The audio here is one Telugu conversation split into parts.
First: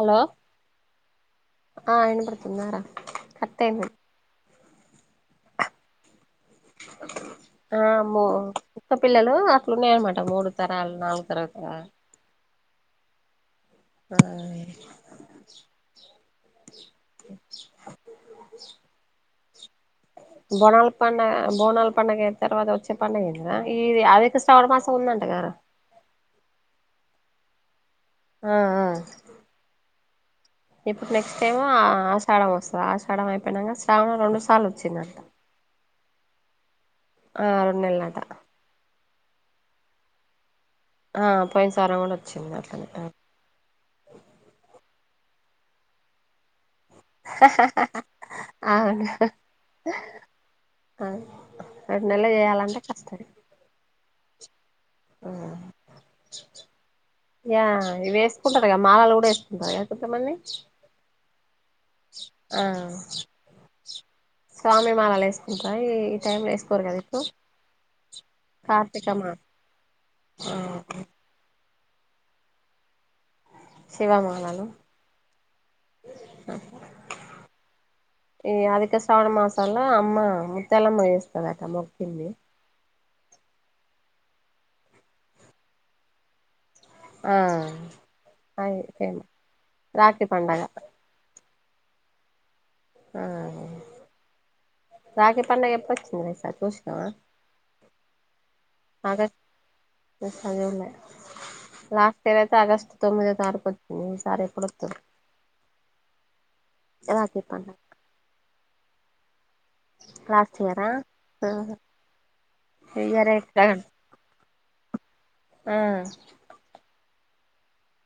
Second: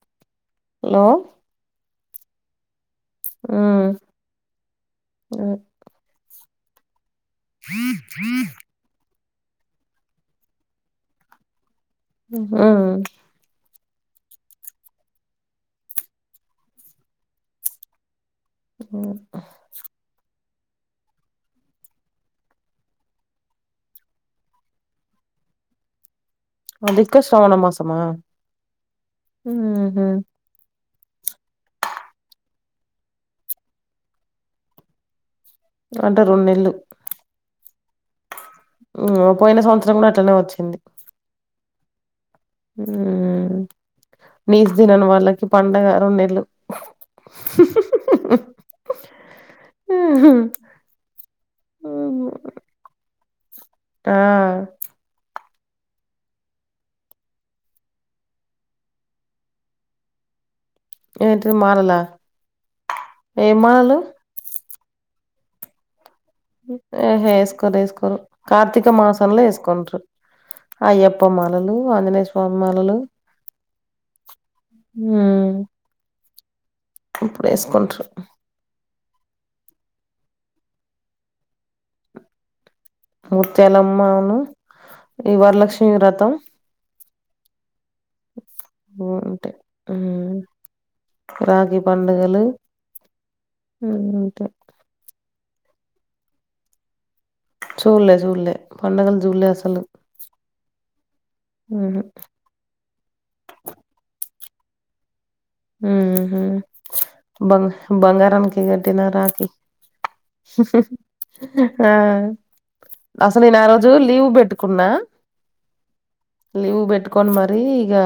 హలో హలో ఆ వినపడుతుందా రా? మ్ అదె ఆ ము కుక్క పిల్లలు అట్లున్నాయనమాట. మూడు తరాలు, నాలుగు తరాలు అట్టగా మ్ ఆ ఆ. కాలి మ్ బోనాల్ పండగ, బోనాల్ పండగ అయిన తర్వాత వచ్చే పండగ ఏది నా ఏది అదైతే తవరుమాసం ఉందంట కదరా? అదిక శ్రావణ మాసమ? ఆ ఆ మ్ హు ఇప్పుడు నెక్స్ట్ ఏమో ఆషాఢం వస్తది. ఆషాఢం అయిపోయినాక శ్రావణం రెండు సార్లు వచ్చిందంట. అంటే రొన్నేళ్లు ఆ రొన్నెళ్లట. మ్ పోయిన సంవత్సరం కూడా అట్లనే వచ్చింది. ఆ పోయిన సారి కూడ్ నీచు తినని వాళ్ళకి పండగ రొన్నేళ్లు. అవును రొన్నేళ్లు చేయాలంటే కష్టం ఆ ఆ యా ఇవి వేసుకుంటారు గా, మాలలు కూడ వేసుకుంటారు కద కొంతమంది. ఏంటిది మాలలా? ఆ ఏం మాలలు స్వామి మాలవేసుకుంటాయి ఆహ వేస్కోరు వేసుకోరు కార్తీక మాసంలో వేస్కోండు ఆ అయ్యప్ప మొత్తం మాలలు ఆంజనేయ స్వామి మాలలు శివ మాలలు హ్మ్ ఇప్పుడు వేసుకుంటారు ఈ అధిక శ్రావణ మాసాల అమ్మ ముత్యాలమ్మ వేస్తుందిట మొగ్కింది ముత్యాలమ్మను ఈ వరలక్ష్మి వ్రతం ఆ అయిపోయింది రాఖి పండగ రాఖి పండుగలు ఆ హ్మ్. ఉంటాయి రాఖీ పండుగ ఎప్పుడు వచ్చింది ఈసారి చూసినవా చూడలే చూడలే పండగలు చూడలే అసలు ఒకసారి చూడలే ఉహు లాస్ట్ ఇయర్ అయితే ఆగస్టు తొమ్మిదో తారీఖు వచ్చింది ఈసారి ఎప్పుడు వస్తుంది ఉహు హు రాఖీ బంగ పండగ బంగారాకి కట్టిన రాఖి లాస్ట్ ఇయరా ఆహా ఆ ఈ ఇయరే అసలు నా ఆ రోజు లీవ్ పెట్టుకు కున్నా ఆ లీవ్ పెట్టుకోడి మరి ఇగా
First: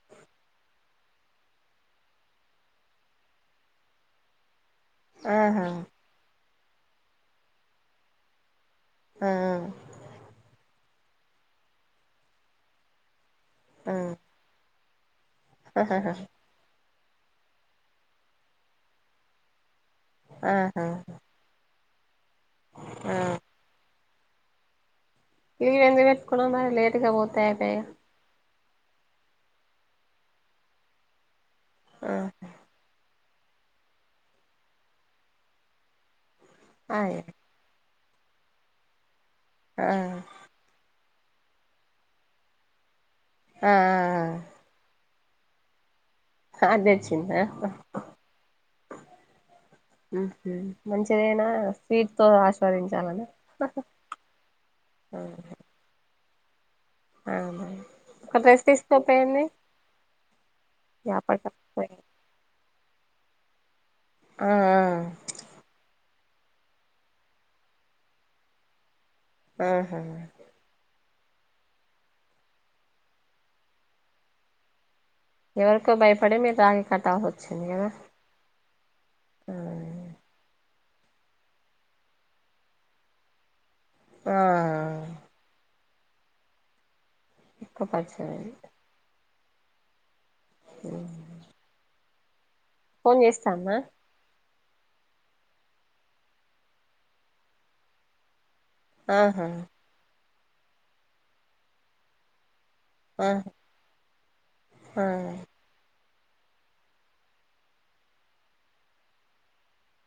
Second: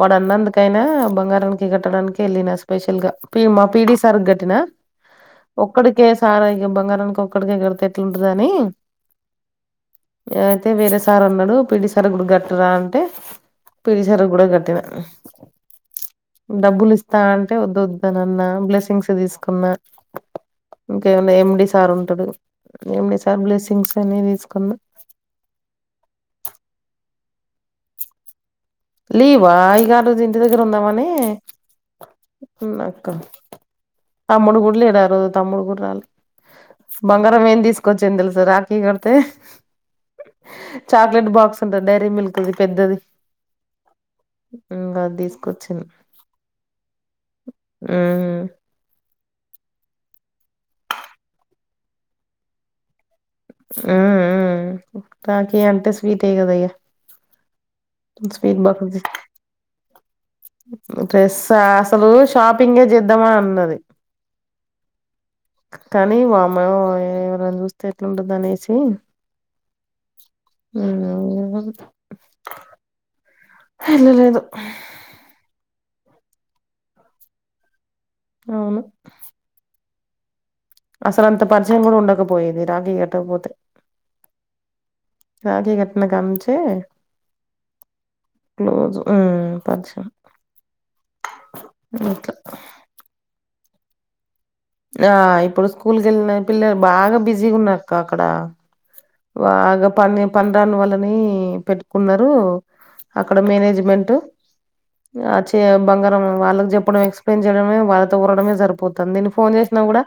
వాడు అన్నందుకైనా బంగారామా కట్టడానికి వెళ్ళిన స్పెషల్ గా ప మా పిడి సార్ కట్టినా ఆహా ఒక్కడి ఇ సారా ఇక బంగారానికి ఒక్కడికిక్కడితే ఎట్లుంటద అని ఆ అయితే వేరే సార్ ఉన్నాడు పిడి సార్ కూడా కాట్టరా అంటే పిడి సార్ కూడా కాట్టిన ఆహహ డబ్బులు ఇస్తా అంటే వదు వద్ద్దన అన్న బ్లెస్సింగ్స్ తీసుకున్నా ఆహా ఏమనా ఎండి సార్ ఉంటాడు ఎండి ఆ సార్ బ్లెస్సింగ్స్ అని తీసుకున్నా ఇవి ఎందు పెట్టుకున్నా మరి లేటుగా పోతాయి అయగా లీవా ఇగా అ రోజు ఇంటి దగ్గర ఉందామనే ఆ ఉ అక్క తమ్ముడు గుడ్లు ఎడ రోజు తమ్ముడు గూడ రాలే అదే బంగారం ఏమి తీసుకొచ్చంది తెలుసా రాకీ కడితే ఆ చాక్లెట్ బాక్స్ ఉంటా డైరీ మిల్క్ది పెద్దది ఆ ఇంకా తీసుకొచ్చింది అదే చింద ఉమ్ ఉహు మంచిదైనా ఫీట్ తో ఆస్వాదించాలని అ అ తకి అంతస్వీటీగా పోయింది అహా ఒక డ్రెస్ తీసుకుంటే ఏంది డ్రెస్స అసలు షాపింగే చేద్దామా అన్నది ఆ ఆ కానీ వామ ఎవరైనా చూస్తే ఎట్లాంటది అనేసి ఆహ ఆ అవును కాద [unintelligible] ఎల లేదు [unintelligible] ఎవరికో భయపడి మీరు రాగి కట్టాల్సి వచ్చింది కదా అవును ఆ అసలు అంత పరిచయం కూడా ఉండకపోయేది రాఖీ కట్టకపోతే ఆ రాఖీ కట్టిన కా నుంచే ఎక్కువ పరిచయం అయింది క్లోజు ఉమ్ పంచ ఉమ్ ఇంకా ఫోన్ చేస్తా ఉందా ఆ ఇప్పుడు స్కూల్కెళ్ళిన పిల్లలు బాగా బిజీగున్నారు కా అక్కడ ఆహా బాగా పని పనిరాని వాళ్ళనీ పెట్టుకున్నారు అక్కడ ఆహా మేనేజ్మెంటు ఆచి తే బంగారం వాళ్ళకి చెప్పడం ఎక్స్ప్లెయిన్ చేయడమే వాళ్ళతో ఊరడమే సరిపోతుంది నేను ఫోన్ చేసినా కూడా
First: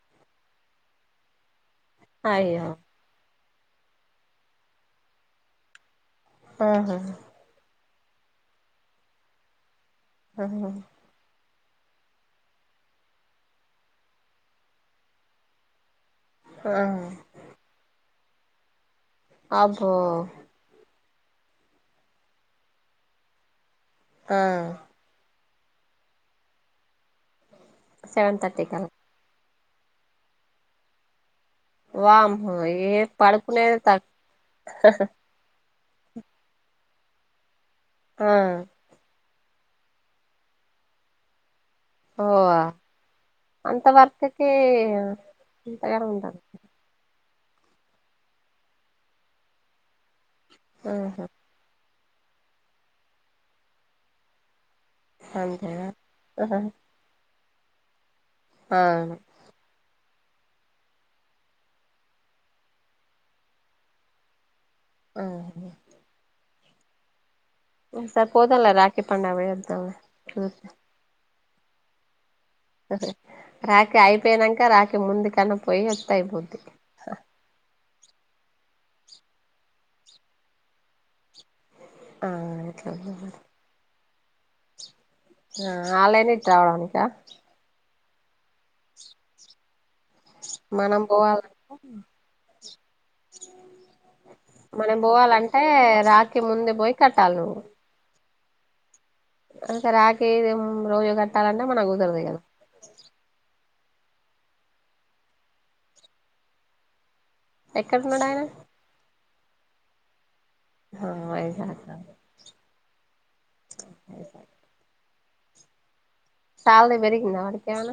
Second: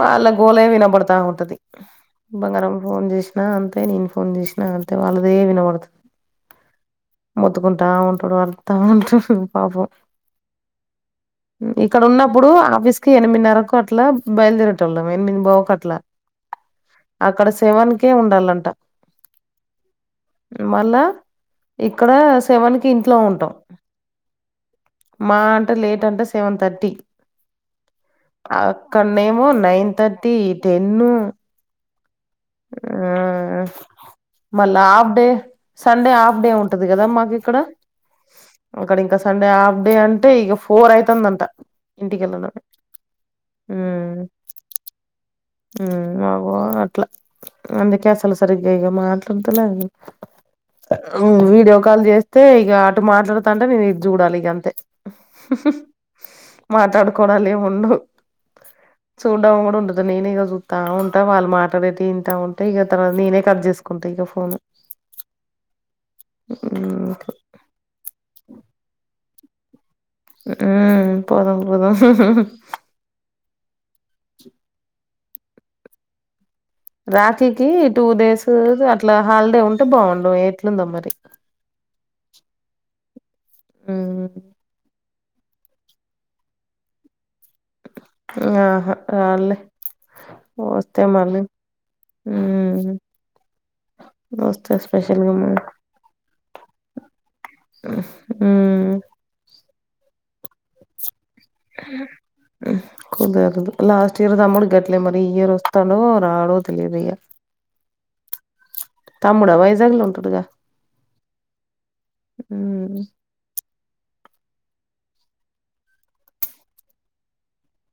వాళ్ళ గోలే వినబడతా ఉంటది అయ్యో బంగారం ఫోన్ చేసినా అంతే నేను ఫోన్ చేసినా అంతే వాళ్ళదే వినబడుతు ఆహొ మొత్తుకుంటా ఉంటడు వరతా ఉంట [unintelligible] పాపం అన్నం ఇక్కడ ఉన్నప్పుడు ఆఫీస్ కి ఎనిమిదిన్నరకు అట్లా బయలుదేరేటోళ్ళం ఎనిమిం పావు కి అట్లా ఆహ్ అక్కడ సెవెన్ కే ఉండాలంట అబ్బో మళ్ళా ఇక్కడ సెవన్ కి ఇంట్లో ఉంటాం ఆ మా అంటే లేట్ అంటే సెవెన్ థర్టీ సెవెన్ ఆ థర్టీ కలా క్కన్ మేము నైన్ థర్టీ టెన్ను వామ్మో ఏ పడుకొనేది త మళ్ళా half day Sunday half day ఉంటది కదా మాకు ఇక్కడ ఆ అక్కడ ఇంక సండే హాఫ్ డే అంటే ఇగ ఫోర్ ఐతుందంట ఓ ఆ అంత వర్కుకి ఊ మా గోల అట్లా అందుకే అసలు సరిగ్గా ఇగ మాట్లాడుతలేను ఆహా ఊ వీడియో కాల్ చేస్తే ఇగ అటు మాట్లాడుతాంటే నేను ఇది చూడాలి ఇగ అంతే అంతేనా ఆహా మాట్లాడుకోవడాలేం ఉండదు అవును చూడ్డం కూడ ఉండదు నేనే ఇగ చూత్తా ఉంటా వాళ్ళు మాట్లాడేటివి ఇంటా ఉంటే ఇగ తర్వాత నేనే కట్ చేసుకుంటా ఇగ ఫోను ఆ హు ఉహూ ఓకే ఉమ్ సర్ పోదాంలే రాఖీ పండగ పొయొద్దాం ఈ పోదాం పోదాం రాఖి అయిపోయినంక రాకి ముందు కన్నా పొయ్యొత్తే అయిపోద్ది రాఖీకి టూ డేసూ [inaudible] అట్లా హాలిడే ఉంటే బాగుండు ఎట్లుందో మరి ఆ అట్లనే ఊ ఆ [unintelligible] ఆహా [unintelligible] మనం వస్తే పోవాల మళ్ళీ ఉమ్ వస్తే మనం స్పెషల్గా పోవాలంటే రాకి ముందే పోయి కట్టాలి నువ్వు ఉ ఇంక రాఖీ [unintelligible] రోజు కట్టాలంటే మనకు కుదరదు ఇక ఉ కుదరదు లాస్ట్ ఇయర్ తమ్ముడు గట్లే మరి ఈ ఇయర్ వస్తాడో రాడో తెలియదు ఇగ ఎక్కడ వున్నాడు ఆయన తమ్ముడ వైజాగ్లో ఉంటాడుగ ఆ వైజాగ ఉమ్ సాలరి పెరిగింద వాడికేవన్న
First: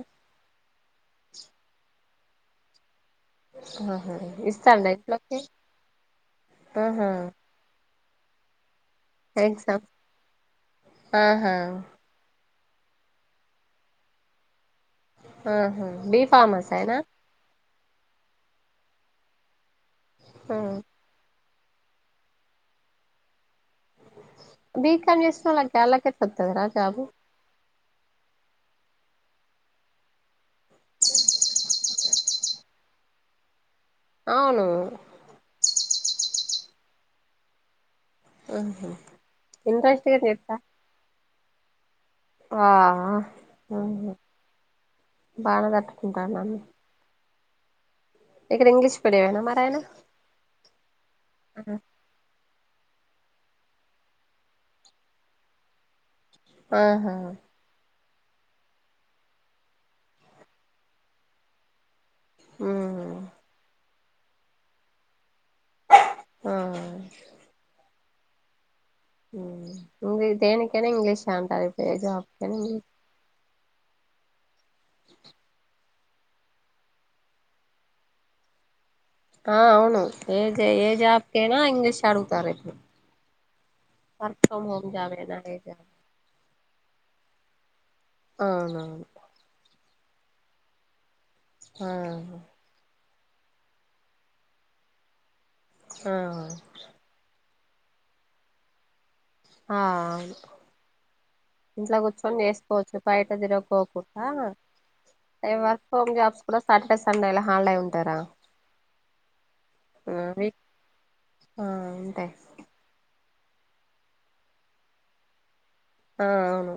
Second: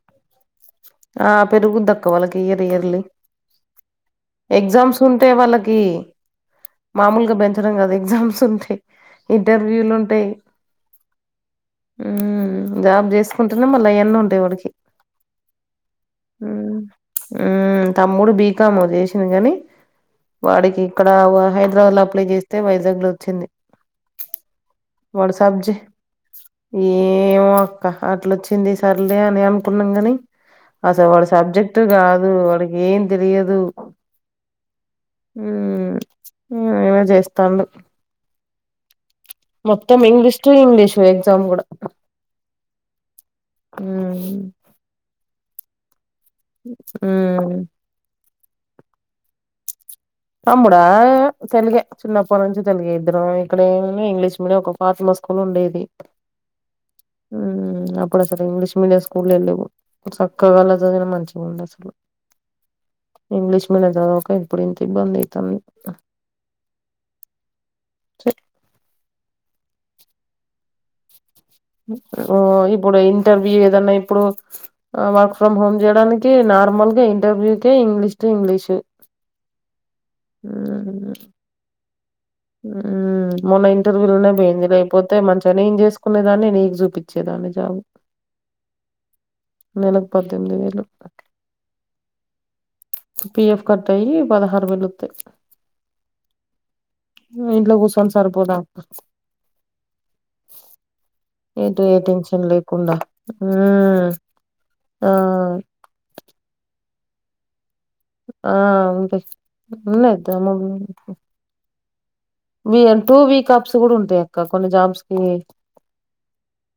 ఆ పెరుగుద్ధి అక్క వాల్లకి ఇయర్ ఇయర్లీ ఆహా ఇస్తాండా ఎగ్జామ్స్ ఉంటే ఇంట్లోకి వాళ్ళకి ఆహా మామూలుగ బెం [unintelligible] కదా ఎగ్జామ్స్ ఉంటాయ్ ఎగ్జామ్ ఇంటర్వ్యూలు ఉంటాయ్ ఆహా ఉమ్ జాబ్ చేసుకుంటేనే మళ్ళీ అయ్యన్నీ ఉంటాయ్ వాడికి ఆహా బి ఫార్మసీ ఏనా తమ్ముడు బీకాము చేసింది గని వాడికి అక్కడ హైదరాబాద్లో అప్లై చేస్తే వైజాగ్ లో వచ్చింది బీకం వాడు చేసిన సబ్జె వాళ్ళకి అల్లకేట్ట వత్తది రా జాబు ఏమో అక్క అట్లొచ్చింది సర్లే అని అనుకున్నాం గని అసలు వాడు సబ్జెక్టు కాదు వాడికి ఏం తెలియదు అవును ఉమ్ యేవో చేస్తాన్డు ఊహు మొత్తం ఇంగ్లీష్ టు ఇంగ్లీషు ఎగ్జామ్ కూడ ఆఅ ఊహు హ్మ్. బానే తట్టుకుంటాడు నన్ ఉమ్ ఇక్కడ ఇంగ్లీష్ మీడియమేన మరాయన తమ్ముడే తెల్గే చిన్నప్పటి నుంచి తెలుగే ఇద్దరం ఇక్కడ ఏమో ఇంగ్లీష్ మీడియం ఒక ఫార్మ స్కూల్ ఉండేది ఆహా అప్పుడు అసలు ఇంగ్లీష్ మీడియం స్కూల్ వెళ్ళవు చక్కగ అల్ల చదినా మంచిగా ఉంది అసలు ఉమ్ ఇంగ్లీష్ మీడియం చదవక ఇప్పుడు ఇంత ఇబ్బంది అయితంది ఆ ఇంక దేనికైన ఇంగ్లీష్యె అంటారు ఇప్పుడు ఏ జాబ్కైనా ఇంగ్లీష్ ఇప్పుడు ఇంటర్వ్యూ ఏదన్న ఇప్పుడు వర్క్ ఫ్రమ్ హోమ్ యడానికి నార్మల్గా ఇంటర్వ్యూకే ఇంగ్లీష్ టు ఇంగ్లీషు ఆ అవును ఏ ఏజాబ్ కన్న ఇంగ్లీష్ ఆడుగుతారు మొన్న ఇంటర్వ్యూ లోనే ఫ్రమ్ పోయింది హోమ్ జాబ్ లేకపోతే అయినా ఏ మంచిగానే ఏం జాబ్ చేసు ఉన్నాయ్ గాని నీకు చూపించేదాన్ని జాబ్ అవునవును నెలకి పద్దెనిమిది వేలు ఆ పిఎఫ్ కట్ అయ్యి పదహారు వేలు వస్తాయ్ ఆ ఇంట్లో కూసోన్ సరిపోదా ఆ అవును ఎటు ఏ ఇంట్లో కూర్చొని టెన్షన్ లేకుండా నేసుకోవచ్చు బయట తిరగ మ్మ్ కోకుండా ఆ ఎవర్ హోమ్ జాబ్స్ కూడా సాటర్డే సండే హాల్డై ఉం ఆ ఉంటయ్ ఉన్నయ్ వీక్ దోమల్ గూడ ఆ ఉంటయ్ we and two week offs గూడుంటాయ్ అక్కా కొన్ని జాబ్స్ కీ ఆ అవును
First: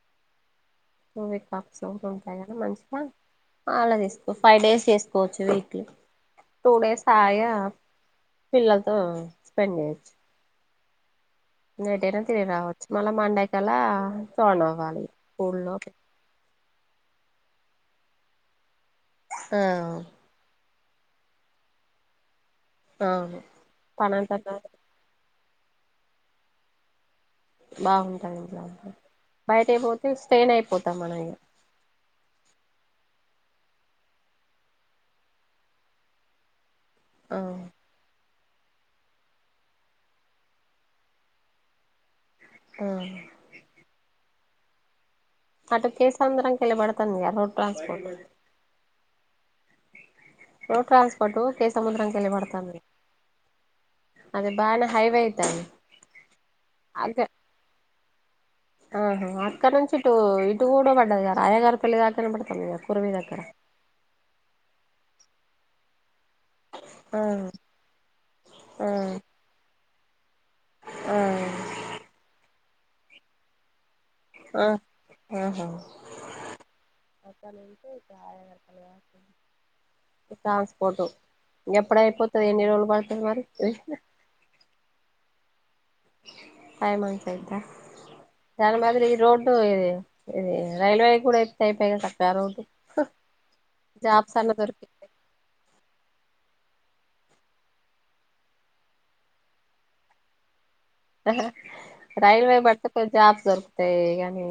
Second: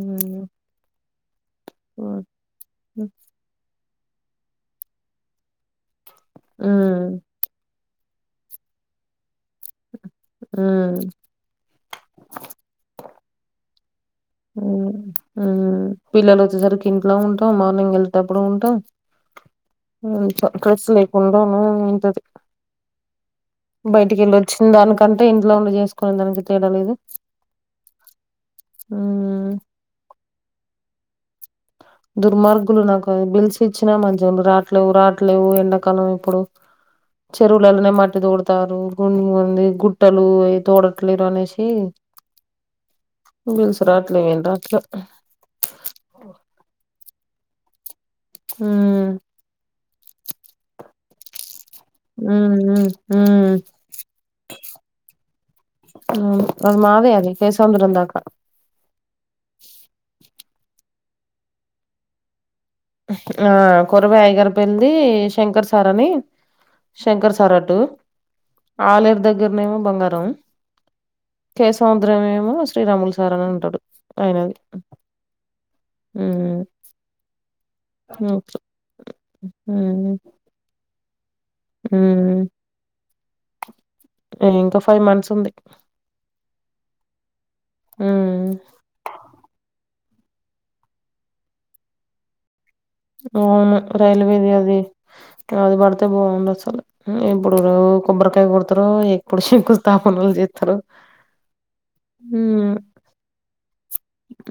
ఉమ్ టూ వీక్ ఆఫ్స్ ఉమ్ ఉంటాయి గదా మంచిగా అలా తీసుకో ఫైవ్ డేస్ తీసుకోవచ్చు వీక్లి టూ డేస్ హాయిగా పిల్లలతో స్పెండ్ చేయొచ్చు ఉమ్ ఇంగ ఏటైనా తిరిగి రావచ్చు మళ్ళా మండే కల్లా ఫౌండ్ ఉమ్, అవ్వాలి ఫోర్ ఉమ్. ల్లోపే పిల్లలు వచ్చేసరికి ఇంట్లో ఉంటాం మార్నింగ్ వెళ్ళెటప్పుడు ఉంటాం ఆ ఇంట్లో కట్స్ లేకుండాను ఉంటది అవును బయటికి పనంతా వెళ్ళి వచ్చిన దానికి అంటే ఇంట్లో ఉండి చేసుకునే దానికి తేలువలేదు బాగుంటది ఇంట్లా ఉంటే ఉమ్ బయటికిపోతే స్ట్రెయిన్ అయిపోతాం మనం ఇగ దుర్మార్గులు నాకు బిల్స్ ఇచ్చినా మధ్య రాట్లేవు రాట్లేవు ఎండాకాలం ఇప్పుడు [inaudible] చెరువులలోనే మట్టి తోడుతారు గు ఉంది గుట్టలు అవి తోడట్లేరు అనేషి ఆ రూల్స్ రాట్లేవ్ ఏం రాట్లేవ్ అటు కే సముద్రం కెళ్ళి పడుతుందిగ road transport um road transport కే సముద్రం ఉమ్ కెళ్ళిపడుతుంది ఉమ్ ఉమ్ అదే బానే హైవే యిటువంటి అంతే కే సముద్రం దాకా ఆహా అక్కడ నుంచి ఇటు ఇటు గూడా పడ్దదిగ రాయగారు పెళ్ళి దాకా కనపడుతుందిగా ఆ కొరవయ్యగారి పెళ్ళి శంకర్ సార్ అని ఆ శంకర్ సార్ అటు ఆ ఆలేరు దగ్గరనేమో బంగారం ఆ కే సముద్రం ఏమో శ్రీరాములు సార్ అని ఉంటాడు ఆయనది ఆ ఆహా ఉమ్ ఒక్కలుంటే ఉమ్ రాయగలుగుతరుగా ఉమ్ ట్రాన్స్పోర్టు ఉమ్ ఎప్పుడయిపోతది ఎన్ని రోజులు పడుతది మరి ఇంకా ఫైవ్ మంత్స్ ఉంది ఫైవ్ మంత్స్ అయిద్దా ఉమ్ దాని బదులు ఈ రోడ్ ఇది ఇది రైల్వే కూడా అయితయిగా చక్కగా రోడ్ అవును రైల్వేది అది దొరికితాయి అది పడితే బాగుండు అసలు ఎప్పుడు కొబ్బరికాయ కొడతరో ఎప్పుడు శంకు స్థాపనలు చేస్తరో ఆ రైల్వే పడితే కొన్ని జాబ్ దొరుకుతాయి గానీ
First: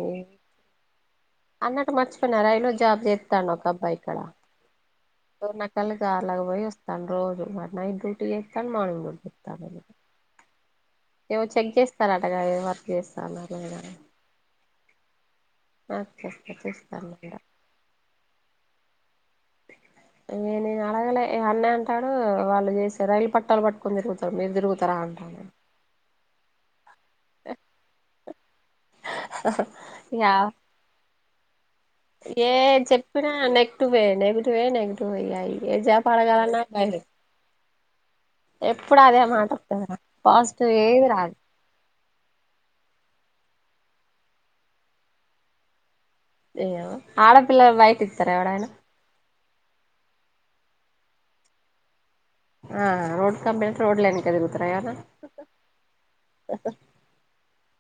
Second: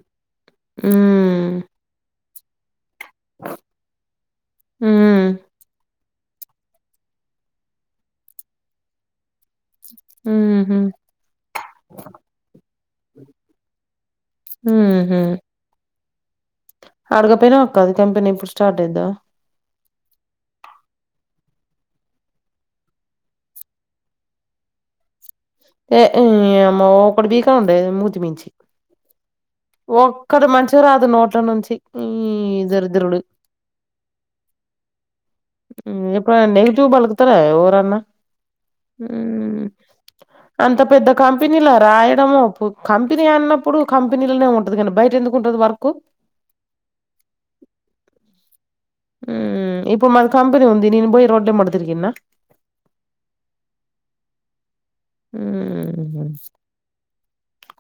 ఉమ్ మర్చిపోయిన రైల్వేజాబ్ జేత్తండు ఒక అబ్బాయి ఇక్కడ హ్మ్. నా కల సార్లాగ్ ఓయ్ వస్తాడు. రోజు మరి నైట్ డ్యూటీ ఎత్తడ్, మార్నింగ్ డ్యూటీ ఎత్తడ్. ఉహుహ్ ఏవో చేగ్ జేస్తారటగా ఏ వర్క్ ఏస్తారో మేడమ్ అన్ హుహ్ నాకే పచ్చిస్ అడగపోయినవ్ అక్క అది కంపెనీ ఇప్పుడు స్టార్ట్ అయిదో. క ఇగా నీన్ అడగలే అన్న అంటాడు వాళ్ళు జేసే రైలు పట్టాలు పట్టుకొని తిరుగుతారు. మీరు తిరుగుతారా అంటానా. ఏ ఈ అమ్మ ఒకటి బిక్కా ఉండే మూతిమీంచి యా రాదు నోట్ల నుంచి. ఈ ఏ దరిద్రుడు. చెప్పినా నెక్ టువే నెగటివే నెగటివే ఇగా జాపా అడగలనా ట్రయే తేరే ఓవర్ అన్నా. అదే మాట ఉహ్ వత్తదిరా పాజిటివ్ అంత ఏది పెద్ద రాదు కంపెనీలా రాయడప్పు. కంపెనీ అన్నప్పుడు కంపెనీలనే ఉంటది గానీ, బయట ఎందుకు ఉంటది వర్కు. ఏవో ఆడపిల్లక్ బయటి ఇతారా ఎవడైనా హుమ్మ్ ఇప్పుడు మాది కంపెని ఉంది. నేన్ బోయి రోడ్ల ఎంబడి దిరిగిన్న ఆ రోడ్ కంపెనీ అంటే రోడ్ల ఎనకా తిరుగుతరా ఏవన్నా. ఉహుహుహ్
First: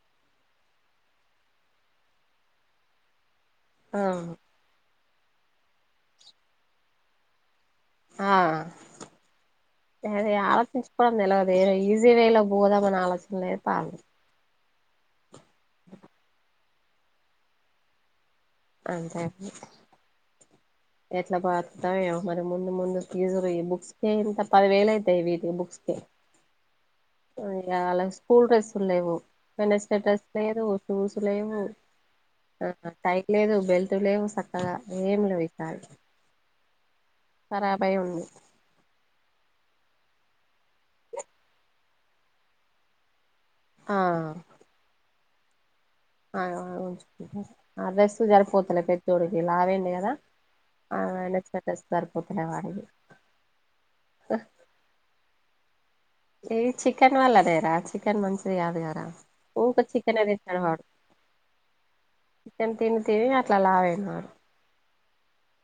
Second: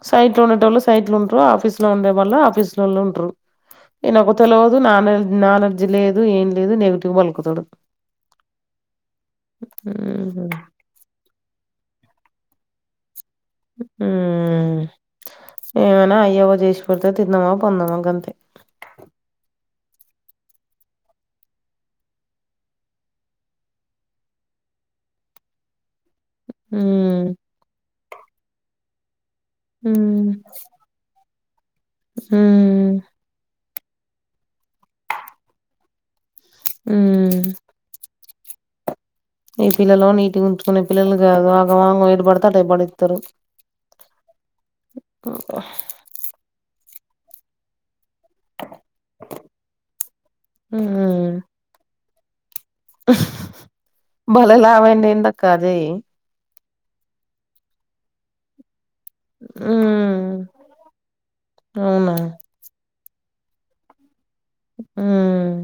సైట్ లో ఉండే టోళ్ళు సైట్లు ఉంట్రు, ఆఫీస్లో ఉండే వాళ్ళు ఆఫీస్ లలో ఉంట్రు. ఆ ఇన్నకు తెల్వదు నానే నాణెడ్జ్ లేదు ఏం లేదు నెగిటివ్ బలుకుతడు. ఆ ఆ అదే ఆలోచించ్ ఫర్ నేలగదేలే ఈజీ వేలోగ్ పోదాం అని ఆలోచన లేదు పాలేద్. ఉహ్మ్ ఏమైనా అయ్యావా జేచి పెడితే తిందావా పందవా గంతే. అంతే అండి. ఎట్లా బతుతావో ఏమో మరి ముందు ముందు పీజురీ బుక్స్ కే ఇంత పది వేలు ఆయితాయి వీటి బుక్స్ కే ఉహ్మ్ హి అలాయ్ స్కూల్ డ్రెస్సులు లేవు, వెనస్డే డ్రెస్ మ్మ్ లేదు, షూస్ లేదు. ఆ ఆ మ్మ్ టై లేదు, బెల్ట్ లేవు సక్కగా ఏమి లేవు ఈ సారి. హుమ్మ్ సరే ఆ భయం ఉంది. ఈ పిల్లలు నీట్ గా ఉంచుకునే పిల్లలు గాదు ఆగం ఆగం ఏడి పడితే అటు పడేతరు. ఆ చెప్పో హోహ ఆగావ్ ఆగావ్ ఉంచుకుంటారు ఆ డ్రెస్ సరిపోతలే పెద్దోడికి లావు అయినడు కదా అయినొచ్చినాక ఏస్ సరిపోతలేవ్ అడిగి బలే లావైడ్ ఎందక్కా అజేయ్ ఈ చికెన్ వల్లనేర చికెన్ మంచిది గాదు గదా రా ఊకే చికెన్ ఏ మ్మ్ తింటాడు వాడు అవునా కిచెన్ తిని తిని అట్లా లావు అయినడ్ వాడు హుహ్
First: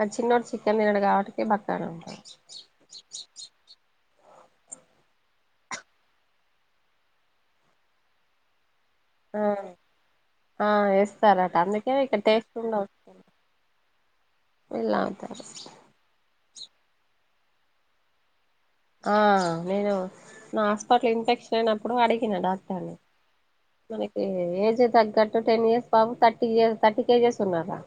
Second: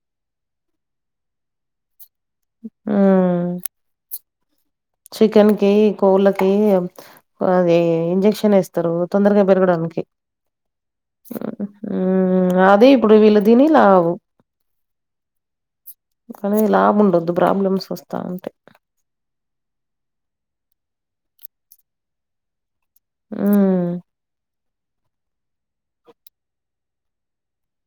అడ్ చిన్నోడ్ చికెన్ తినడు గావాటికి బక్కానే ఉంటాడు. ఉహుహ్ చికెన్ కి కోళ్లకి అది ఇంజెక్షన్ ఏస్తరు. ఆ తొందరగా బెరగడానికి ఆ వేస్తారట అందుకే ఇక టేస్ట్ ఉహుహ్ అది ఇప్పుడు వీళ్ళ తినిలావు వెళ్ళ అంతే కానీ లావు ఉండోదు ప్రాబ్లమ్స్ వస్తా ఉంటాయి ఆ నేను నా హాస్పిటలో ఇన్ఫెక్షన్ అయినప్పుడు అడిగిన డాక్టర్ని హ్మ్ మనకి ఏజ్ తగ్గట్టు టెన్ ఇయర్స్ బాబు థర్టీ ఇయర్స్ థర్టీ కేజెస్ ఉన్నారా